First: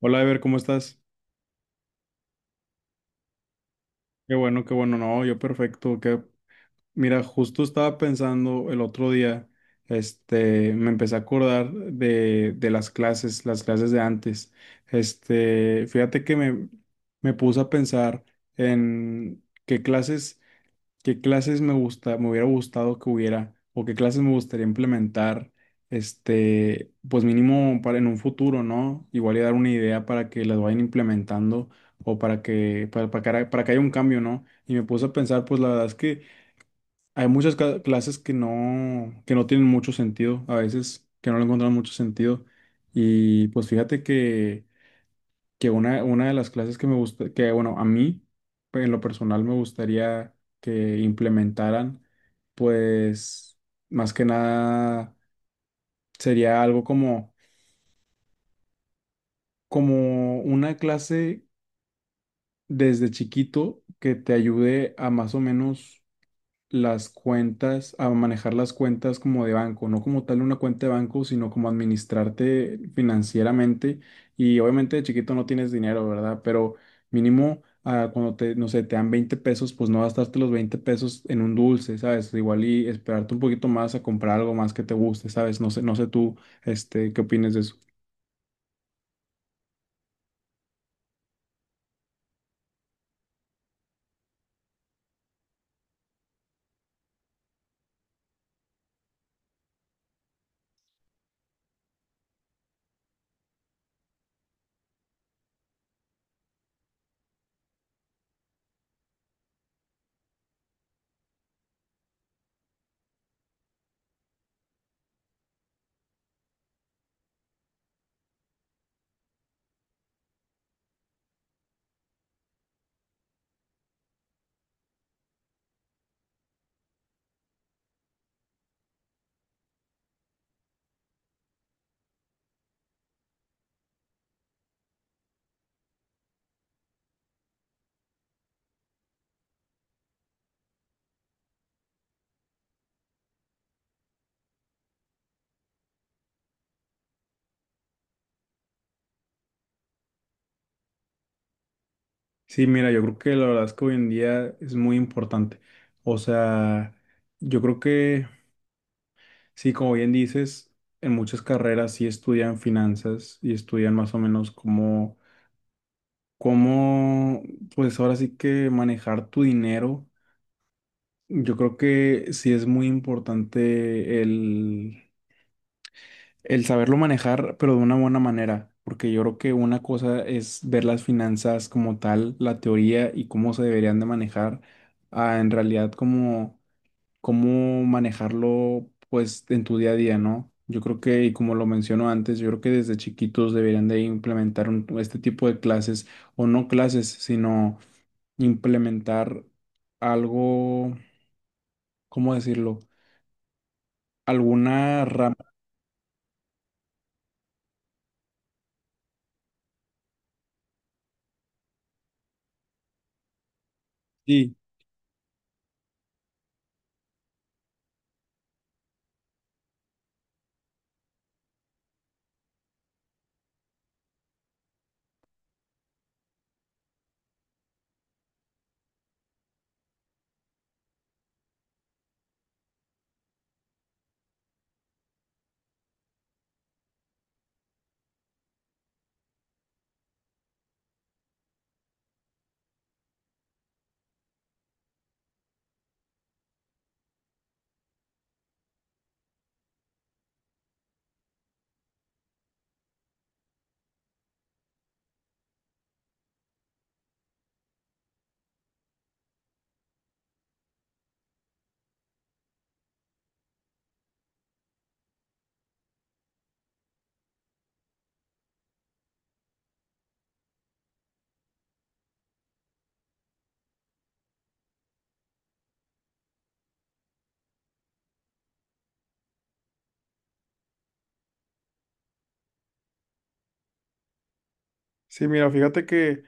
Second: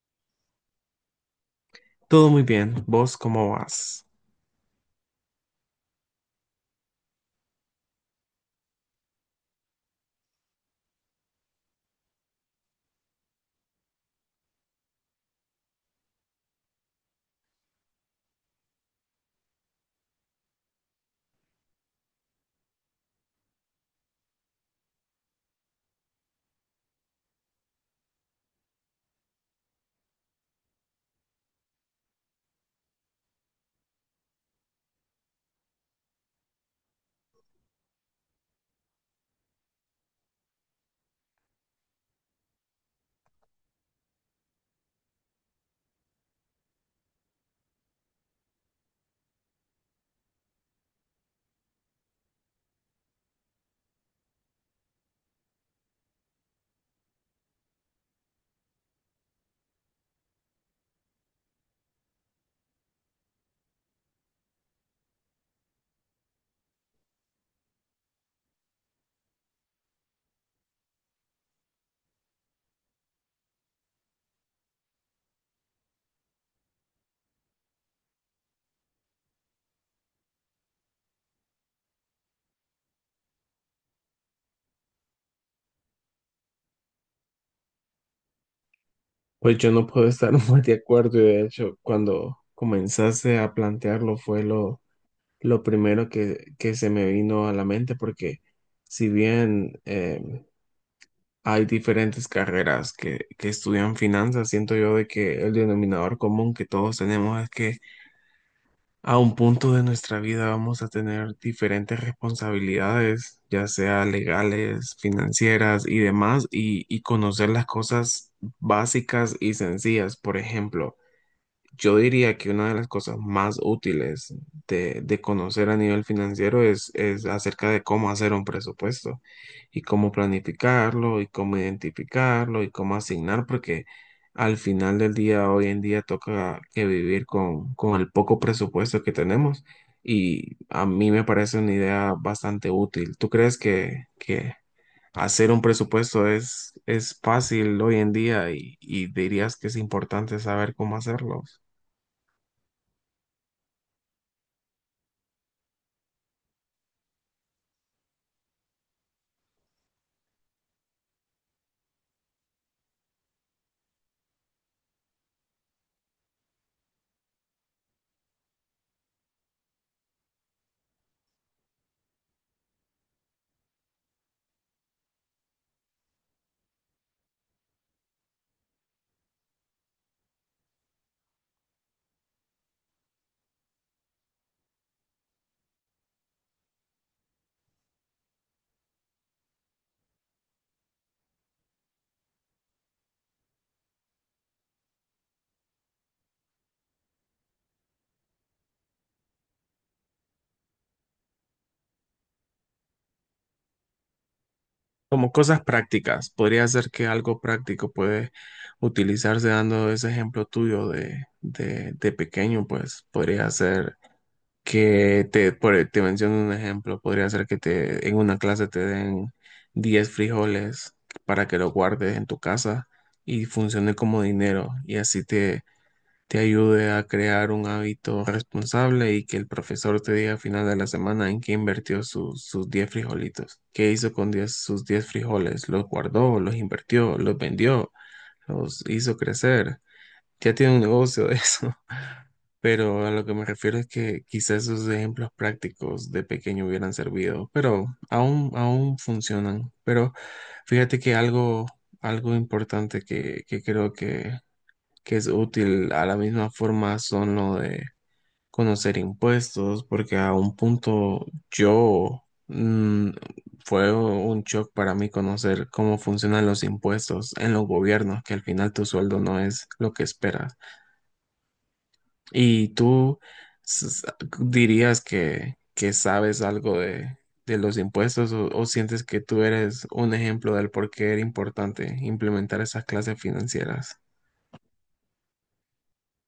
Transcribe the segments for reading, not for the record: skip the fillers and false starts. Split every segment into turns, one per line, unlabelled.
Hola, Ever, ¿cómo estás?
Todo muy bien. ¿Vos cómo vas?
Qué bueno, no, yo perfecto. Que, mira, justo estaba pensando el otro día, me empecé a acordar de las clases, de antes. Fíjate que me puse a pensar en qué clases. ¿Qué clases me gusta, me hubiera gustado que hubiera, o qué clases me gustaría implementar, pues mínimo para en un futuro, ¿no? Igual y dar una idea para que las vayan implementando o para que haya un cambio, ¿no? Y me puse a pensar, pues la verdad es que hay muchas clases que no tienen mucho sentido, a veces que no le encuentran mucho sentido. Y pues fíjate que una de las clases que me gusta, que bueno, a mí pues, en lo personal me gustaría que implementaran, pues más que nada sería algo como una clase desde chiquito que te ayude a más o menos las cuentas, a manejar las cuentas como de banco, no como tal una cuenta de banco, sino como administrarte financieramente. Y obviamente de chiquito no tienes dinero, ¿verdad? Pero mínimo cuando te, no sé, te dan 20 pesos, pues no gastarte los 20 pesos en un dulce, ¿sabes? Igual y esperarte un poquito más a comprar algo más que te guste, ¿sabes? No sé tú, ¿qué opinas de eso?
Pues yo no puedo estar más de acuerdo, y de hecho, cuando comenzaste a plantearlo fue lo primero que se me vino a la mente, porque si bien hay diferentes carreras que estudian finanzas, siento yo de que el denominador común que todos tenemos es que a un punto de nuestra vida vamos a tener diferentes responsabilidades, ya sea legales, financieras y demás, y conocer las cosas básicas y sencillas. Por ejemplo, yo diría que una de las cosas más útiles de conocer a nivel financiero es acerca de cómo hacer un presupuesto, y cómo planificarlo, y cómo identificarlo, y cómo asignar, porque al final del día, hoy en día, toca que vivir con el poco presupuesto que tenemos, y a mí me parece una idea bastante útil. ¿Tú crees que hacer un presupuesto es fácil hoy en día y dirías que es importante saber cómo hacerlo?
Sí, mira, yo creo que la verdad es que hoy en día es muy importante. O sea, yo creo que sí, como bien dices, en muchas carreras sí estudian finanzas y estudian más o menos cómo, pues ahora sí que manejar tu dinero. Yo creo que sí es muy importante el saberlo manejar, pero de una buena manera, porque yo creo que una cosa es ver las finanzas como tal, la teoría y cómo se deberían de manejar, a en realidad como cómo manejarlo pues en tu día a día, ¿no? Yo creo que, y como lo menciono antes, yo creo que desde chiquitos deberían de implementar este tipo de clases, o no clases, sino implementar algo, ¿cómo decirlo? Alguna
Como
rama.
cosas prácticas, podría ser que algo práctico puede utilizarse dando ese ejemplo tuyo de pequeño. Pues podría ser
Sí,
que te, por- te menciono un ejemplo, podría ser que te, en una clase te den 10 frijoles para que lo guardes en tu casa y funcione como dinero, y así te ayude a crear un hábito responsable, y que el profesor te diga al final de la semana en qué invirtió su- sus 10 frijolitos. ¿Qué hizo con 10 sus 10 frijoles? ¿Los guardó, los invirtió, los vendió, los hizo crecer? Ya tiene un negocio de eso. Pero a lo que me refiero es que quizás esos ejemplos prácticos de pequeño hubieran servido, pero aún funcionan. Pero fíjate que algo importante que creo que es útil. A la misma forma son lo de conocer impuestos, porque a un punto yo fue un shock para mí conocer cómo funcionan los impuestos en los gobiernos, que al final tu sueldo no es lo que esperas. Y tú s- s- dirías que sabes algo de los impuestos, o sientes que tú eres un ejemplo del por qué era importante implementar esas clases financieras.
sí, mira, fíjate que,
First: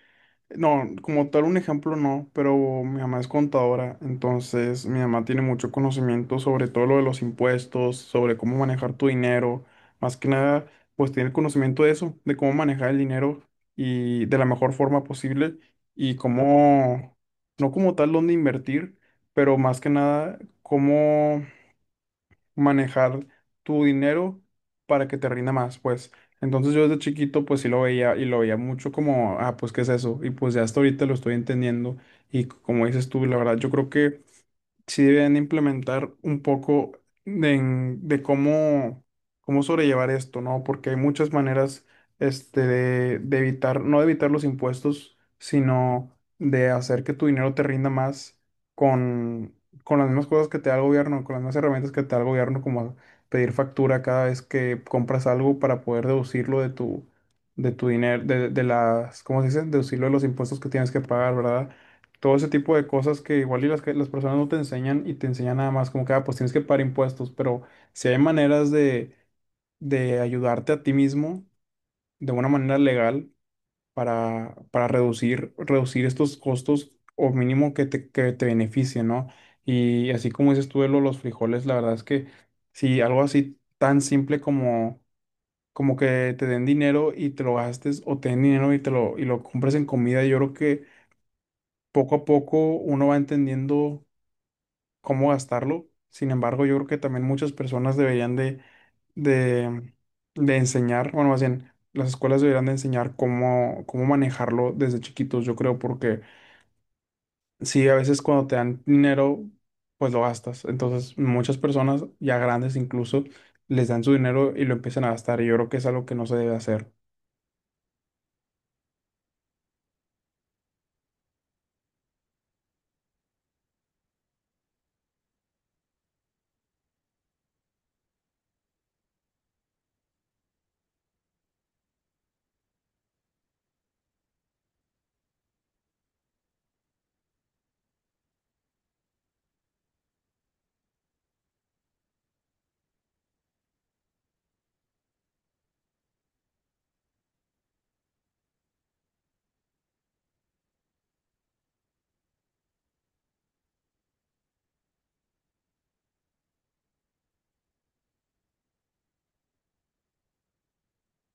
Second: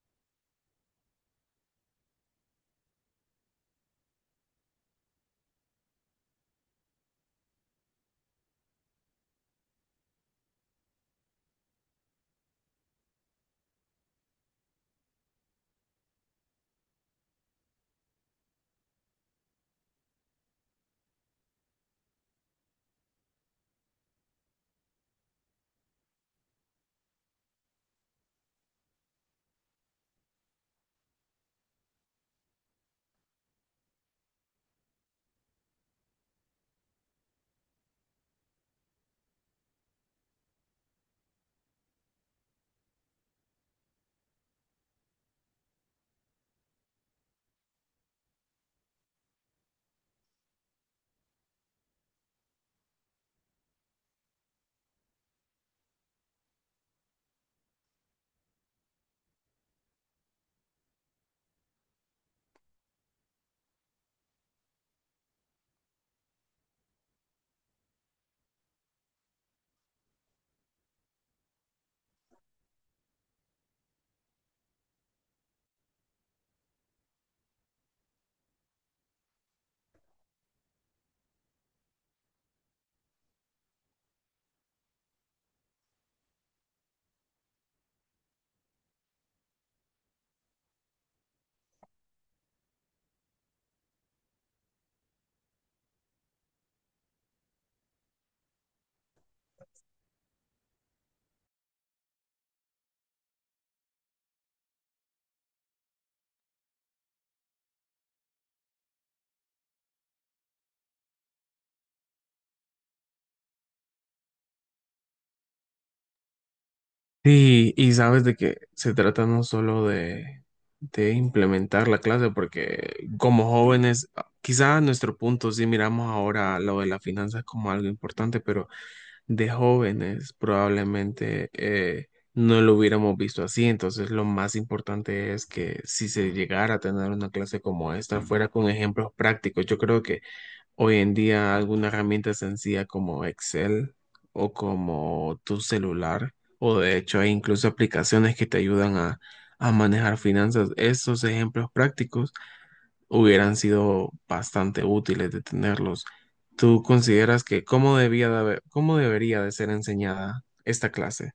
no, como tal un ejemplo no, pero mi mamá es contadora, entonces mi mamá tiene mucho conocimiento sobre todo lo de los impuestos, sobre cómo manejar tu dinero. Más que nada, pues tiene conocimiento de eso, de cómo manejar el dinero y de la mejor forma posible, y cómo, no como tal dónde invertir, pero más que nada, cómo manejar tu dinero para que te rinda más, pues. Entonces yo desde chiquito pues sí lo veía, y lo veía mucho como, pues ¿qué es eso? Y pues ya hasta ahorita lo estoy entendiendo y, como dices tú, la verdad yo creo que sí deben implementar un poco de cómo sobrellevar esto, ¿no? Porque hay muchas maneras, de evitar, no de evitar los impuestos, sino de hacer que tu dinero te rinda más con, con las mismas cosas que te da el gobierno, con las mismas herramientas que te da el gobierno, como pedir factura cada vez que compras algo para poder deducirlo de tu dinero, ¿cómo se dice? Deducirlo de los impuestos que tienes que pagar, ¿verdad? Todo ese tipo de cosas que igual y que las personas no te enseñan, y te enseñan nada más como que, pues tienes que pagar impuestos, pero si hay maneras de ayudarte a ti mismo de una manera legal para reducir estos costos, o mínimo que te beneficien, ¿no? Y así como dices tú de los frijoles, la verdad es que si algo así tan simple como que te den dinero y te lo gastes, o te den dinero y y lo compres en comida, yo creo que poco a poco uno va entendiendo cómo gastarlo. Sin embargo, yo creo que también muchas personas deberían de, de enseñar, bueno, más bien, las escuelas deberían de enseñar cómo manejarlo desde chiquitos, yo creo, porque sí, a veces cuando te dan dinero, pues lo gastas. Entonces, muchas personas, ya grandes incluso, les dan su dinero y lo empiezan a gastar. Y yo creo que es algo que no se debe hacer.
Sí, y sabes de que se trata no solo de implementar la clase, porque como jóvenes, quizá a nuestro punto sí miramos ahora lo de las finanzas como algo importante, pero de jóvenes probablemente no lo hubiéramos visto así. Entonces, lo más importante es que si se llegara a tener una clase como esta, fuera con ejemplos prácticos. Yo creo que hoy en día alguna herramienta sencilla como Excel, o como tu celular, o de hecho hay incluso aplicaciones que te ayudan a manejar finanzas. Estos ejemplos prácticos hubieran sido bastante útiles de tenerlos. ¿Tú consideras que cómo debía de haber- cómo debería de ser enseñada esta clase?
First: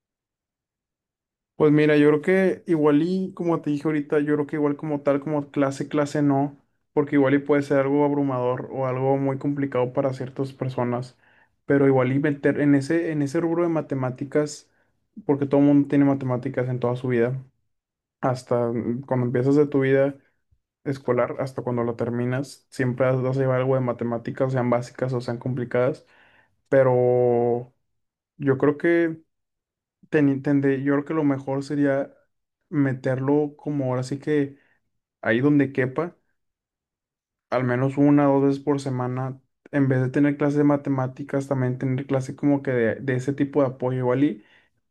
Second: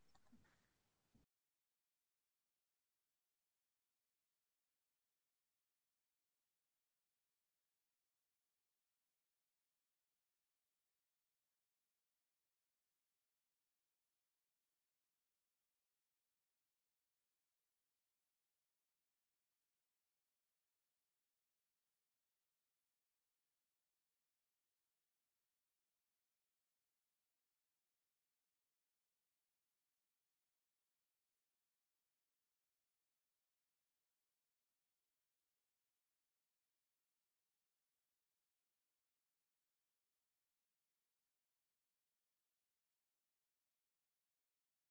Pues mira, yo creo que igual y como te dije ahorita, yo creo que igual como tal, como clase, clase no, porque igual y puede ser algo abrumador o algo muy complicado para ciertas personas, pero igual y meter en ese rubro de matemáticas, porque todo el mundo tiene matemáticas en toda su vida, hasta cuando empiezas de tu vida escolar, hasta cuando la terminas, siempre vas a llevar algo de matemáticas, sean básicas o sean complicadas. Pero yo creo que lo mejor sería meterlo como ahora sí que ahí donde quepa, al menos una o dos veces por semana, en vez de tener clases de matemáticas, también tener clases como que de ese tipo de apoyo, igual y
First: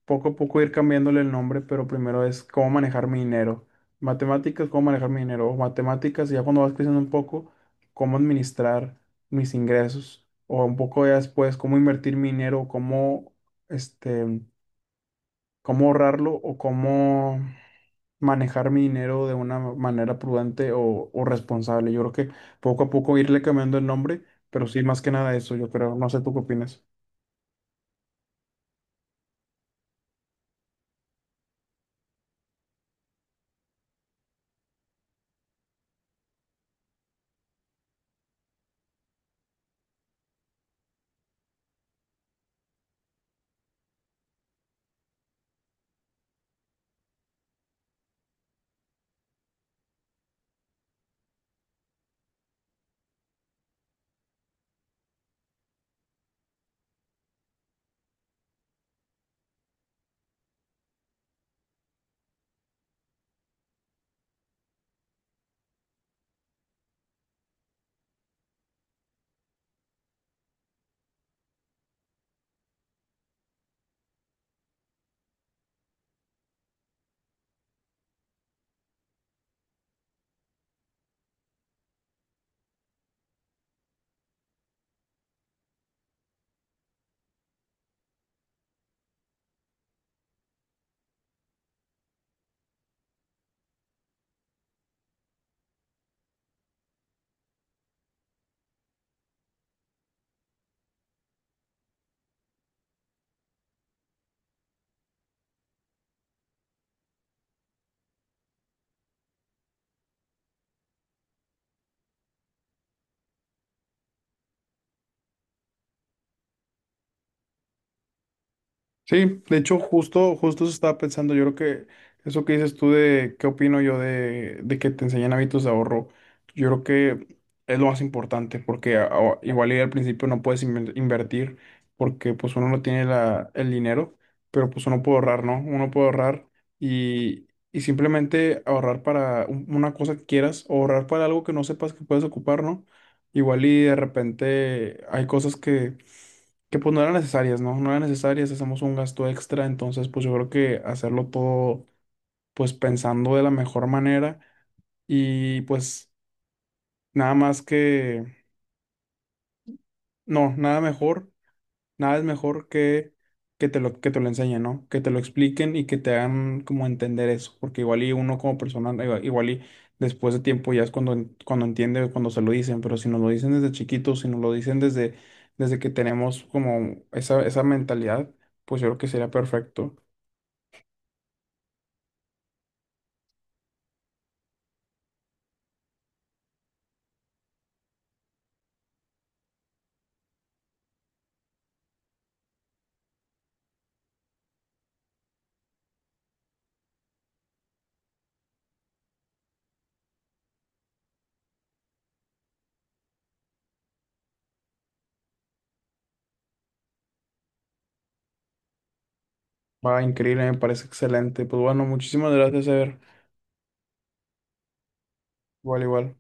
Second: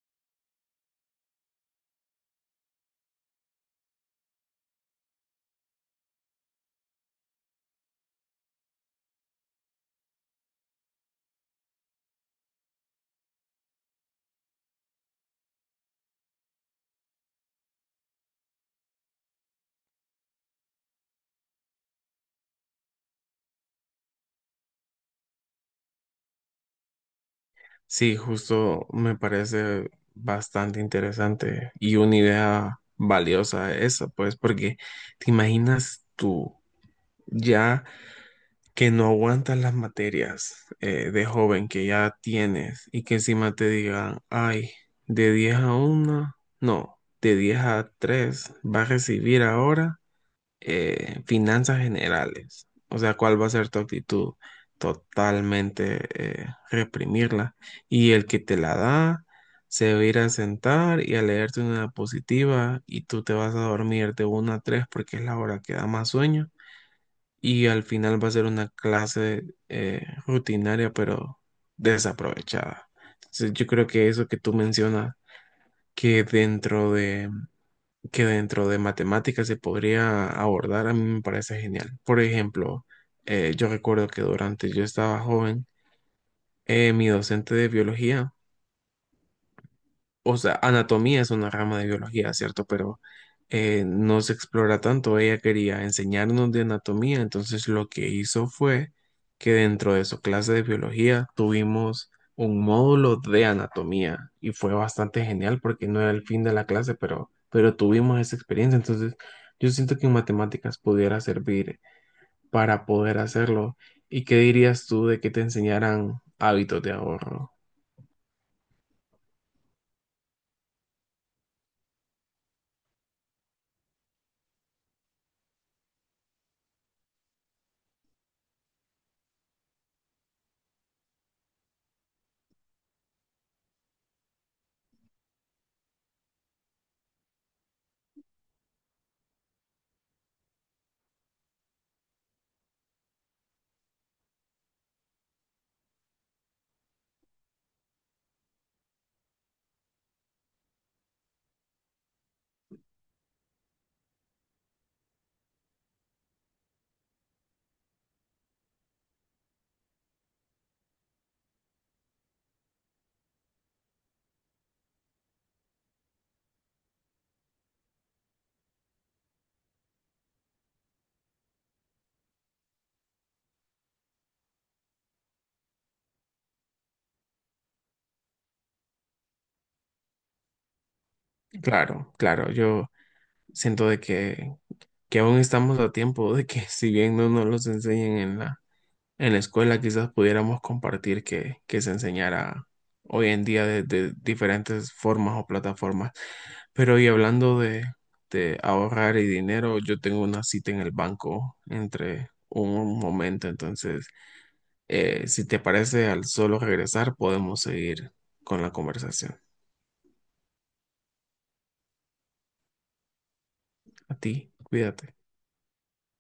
poco a poco ir cambiándole el nombre. Pero primero es cómo manejar mi dinero, matemáticas, cómo manejar mi dinero, o matemáticas, y ya cuando vas creciendo un poco, cómo administrar mis ingresos, o un poco ya después, cómo invertir mi dinero, este cómo ahorrarlo, o cómo manejar mi dinero de una manera prudente o responsable. Yo creo que poco a poco irle cambiando el nombre, pero sí, más que nada eso, yo creo. No sé tú qué opinas.
Sí, justo me parece bastante interesante y una idea valiosa esa, pues, porque te imaginas tú ya que no aguantas las materias de joven que ya tienes, y que encima te digan, ay, de 10 a 1, no, de 10 a 3, vas a recibir ahora finanzas generales. O sea, ¿cuál va a ser tu actitud? Totalmente reprimirla. Y el que te la da se va a ir a sentar y a leerte una diapositiva, y tú te vas a dormir de una a 3 porque es la hora que da más sueño. Y al final va a ser una clase rutinaria pero desaprovechada. Entonces, yo creo que eso que tú mencionas, que dentro de que dentro de matemáticas se podría abordar, a mí me parece genial. Por ejemplo, yo recuerdo que durante yo estaba joven, mi docente de biología, o sea, anatomía es una rama de biología, ¿cierto? Pero no se explora tanto. Ella quería enseñarnos de anatomía, entonces lo que hizo fue que dentro de su clase de biología tuvimos un módulo de anatomía, y fue bastante genial porque no era el fin de la clase, pero tuvimos esa experiencia. Entonces, yo siento que en matemáticas pudiera servir para poder hacerlo. ¿Y qué dirías tú de que te enseñaran hábitos de ahorro?
Sí, de hecho, justo eso estaba pensando. Yo creo que eso que dices tú, de qué opino yo de que te enseñan hábitos de ahorro, yo creo que es lo más importante, porque igual y al principio no puedes invertir, porque pues uno no tiene el dinero, pero pues uno puede ahorrar, ¿no? Uno puede ahorrar y, y simplemente ahorrar para una cosa que quieras, o ahorrar para algo que no sepas que puedes ocupar, ¿no? Igual y de repente hay cosas que pues no eran necesarias, ¿no? No eran necesarias, hacemos un gasto extra, entonces pues yo creo que hacerlo todo pues pensando de la mejor manera, y pues nada más que, no, nada mejor, nada es mejor que te lo enseñen, ¿no? Que te lo expliquen y que te hagan como entender eso, porque igual y uno como persona, igual y después de tiempo ya es cuando, cuando entiende, cuando se lo dicen. Pero si nos lo dicen desde chiquitos, si nos lo dicen desde que tenemos como esa mentalidad, pues yo creo que sería perfecto.
Claro, claro, yo siento de que aún estamos a tiempo de que si bien no nos los enseñen en en la escuela, quizás pudiéramos compartir que se enseñara hoy en día de diferentes formas o plataformas. Pero y hablando de ahorrar y dinero, yo tengo una cita en el banco entre un momento, entonces, si te parece, al solo regresar podemos seguir con la conversación.
Va, increíble, me parece excelente. Pues bueno, muchísimas gracias, Ever.
A ti, cuídate.
Igual, igual.